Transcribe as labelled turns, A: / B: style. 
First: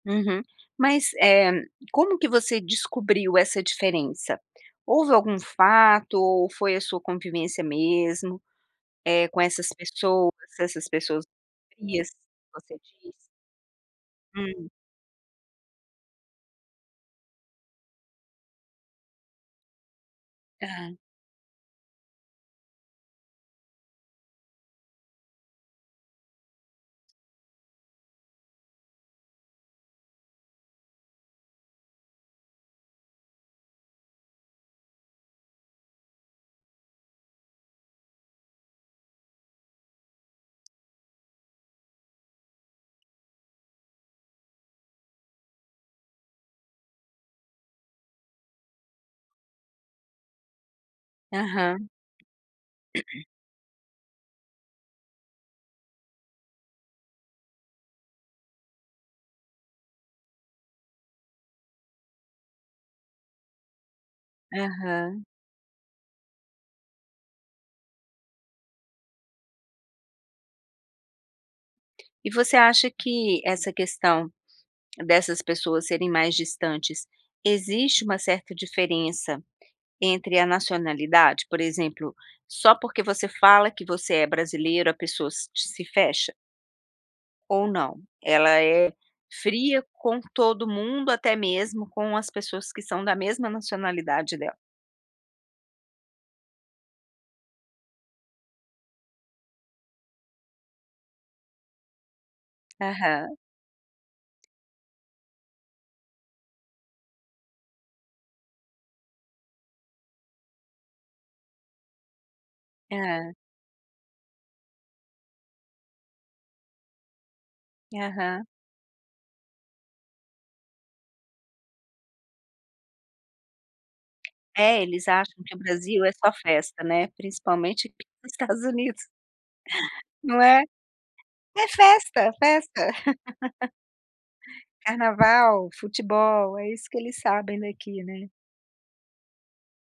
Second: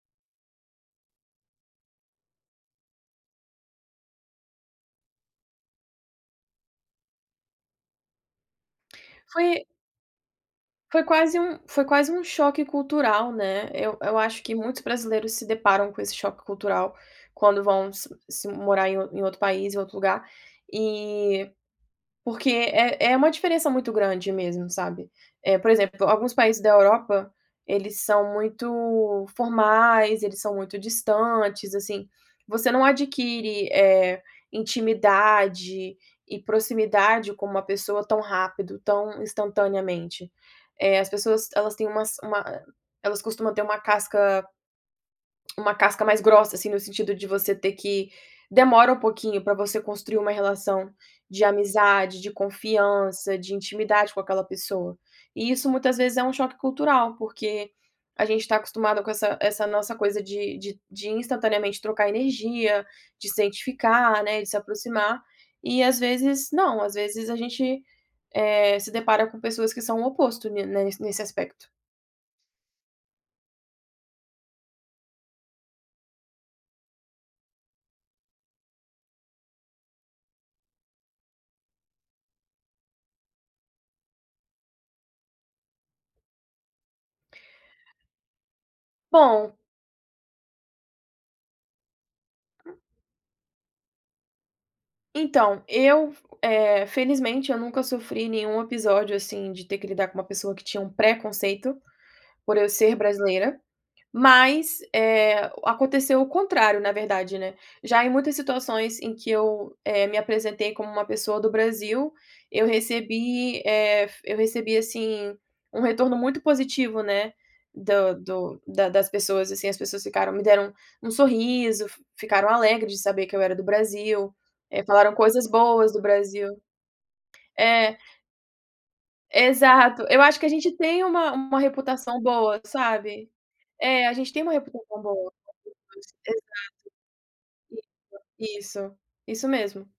A: Uhum, mas, eh, como que você descobriu essa diferença? Houve algum fato ou foi a sua convivência mesmo, eh, com
B: Foi
A: essas pessoas, essas
B: foi
A: pessoas
B: quase um foi
A: frias,
B: quase um choque
A: você diz?
B: cultural, né, eu eu acho que
A: Hum.
B: muitos brasileiros se deparam com esse choque cultural quando vão se se morar em em outro país, em outro lugar,
A: Ah.
B: eh, porque é é uma diferença muito grande mesmo, sabe. Eh, por exemplo, alguns países da Europa, eles são muito formais, eles são muito distantes, assim, você não adquire, eh, intimidade e proximidade com uma pessoa tão rápido, tão instantaneamente. Eh, as pessoas elas têm umas uma ah, elas costuma ter uma casca uma casca mais grossa, assim, no sentido de você ter que demora um pouquinho pra você construir uma relação de
A: Aham.
B: amizade, de confiança, de intimidade com aquela pessoa. E isso muitas vezes é um choque cultural porque, a gente está acostumado com essa essa nossa coisa de de de instantaneamente trocar energia, de se identificar, né, de se aproximar,
A: Aham.
B: e às vezes, não, às vezes a gente, eh, se depara com pessoas que são o oposto ni ne nesse aspecto.
A: E você acha que, essa questão, dessas pessoas serem mais distantes, existe um certa diferença entre a nacionalidade, por exemplo, só porque você fala que você é brasileira a pessoa se te se fecha? Ou não? Ela é
B: Bom
A: fria com todo mundo, até mesmo com as pessoas que são da mesma nacionalidade dela.
B: Então, eu f eh, felizmente eu nunca sofri nenhum episódio, assim, de ter que lidar com uma pessoa que tinha uma pré conceito, por eu ser
A: Aham.
B: brasileira, mas, eh, o aconteceu o contrário, na verdade, né. Já em muitas situações em que eu, eh, me apresentei como uma pessoa do Brasil, eu
A: Ah.
B: recebi, eh, f eu recebi, assim, um retorno muito positivo né, do
A: Aham.
B: do da das pessoas, assim, as pessoas ficaram me deram um sorriso, fi ficaram alegres de saber que eu era do Brasil,
A: É,
B: eh,
A: eles
B: falaram
A: acham
B: coisas
A: que o
B: boas do
A: Brasil é só
B: Brasil
A: festa, né, principalmente
B: é
A: aqui nos Estados Unidos.
B: Exato, eu acho
A: Não
B: que a
A: é?
B: gente tem uma uma
A: É
B: reputação
A: festa,
B: boa,
A: festa.
B: sabe. É, a gente tem uma reputacao boa.
A: Carnaval,
B: [unintelligible] Exato.
A: futebol, é isso que eles sabem
B: Isso,
A: daqui, né.
B: isso. Isso mesmo.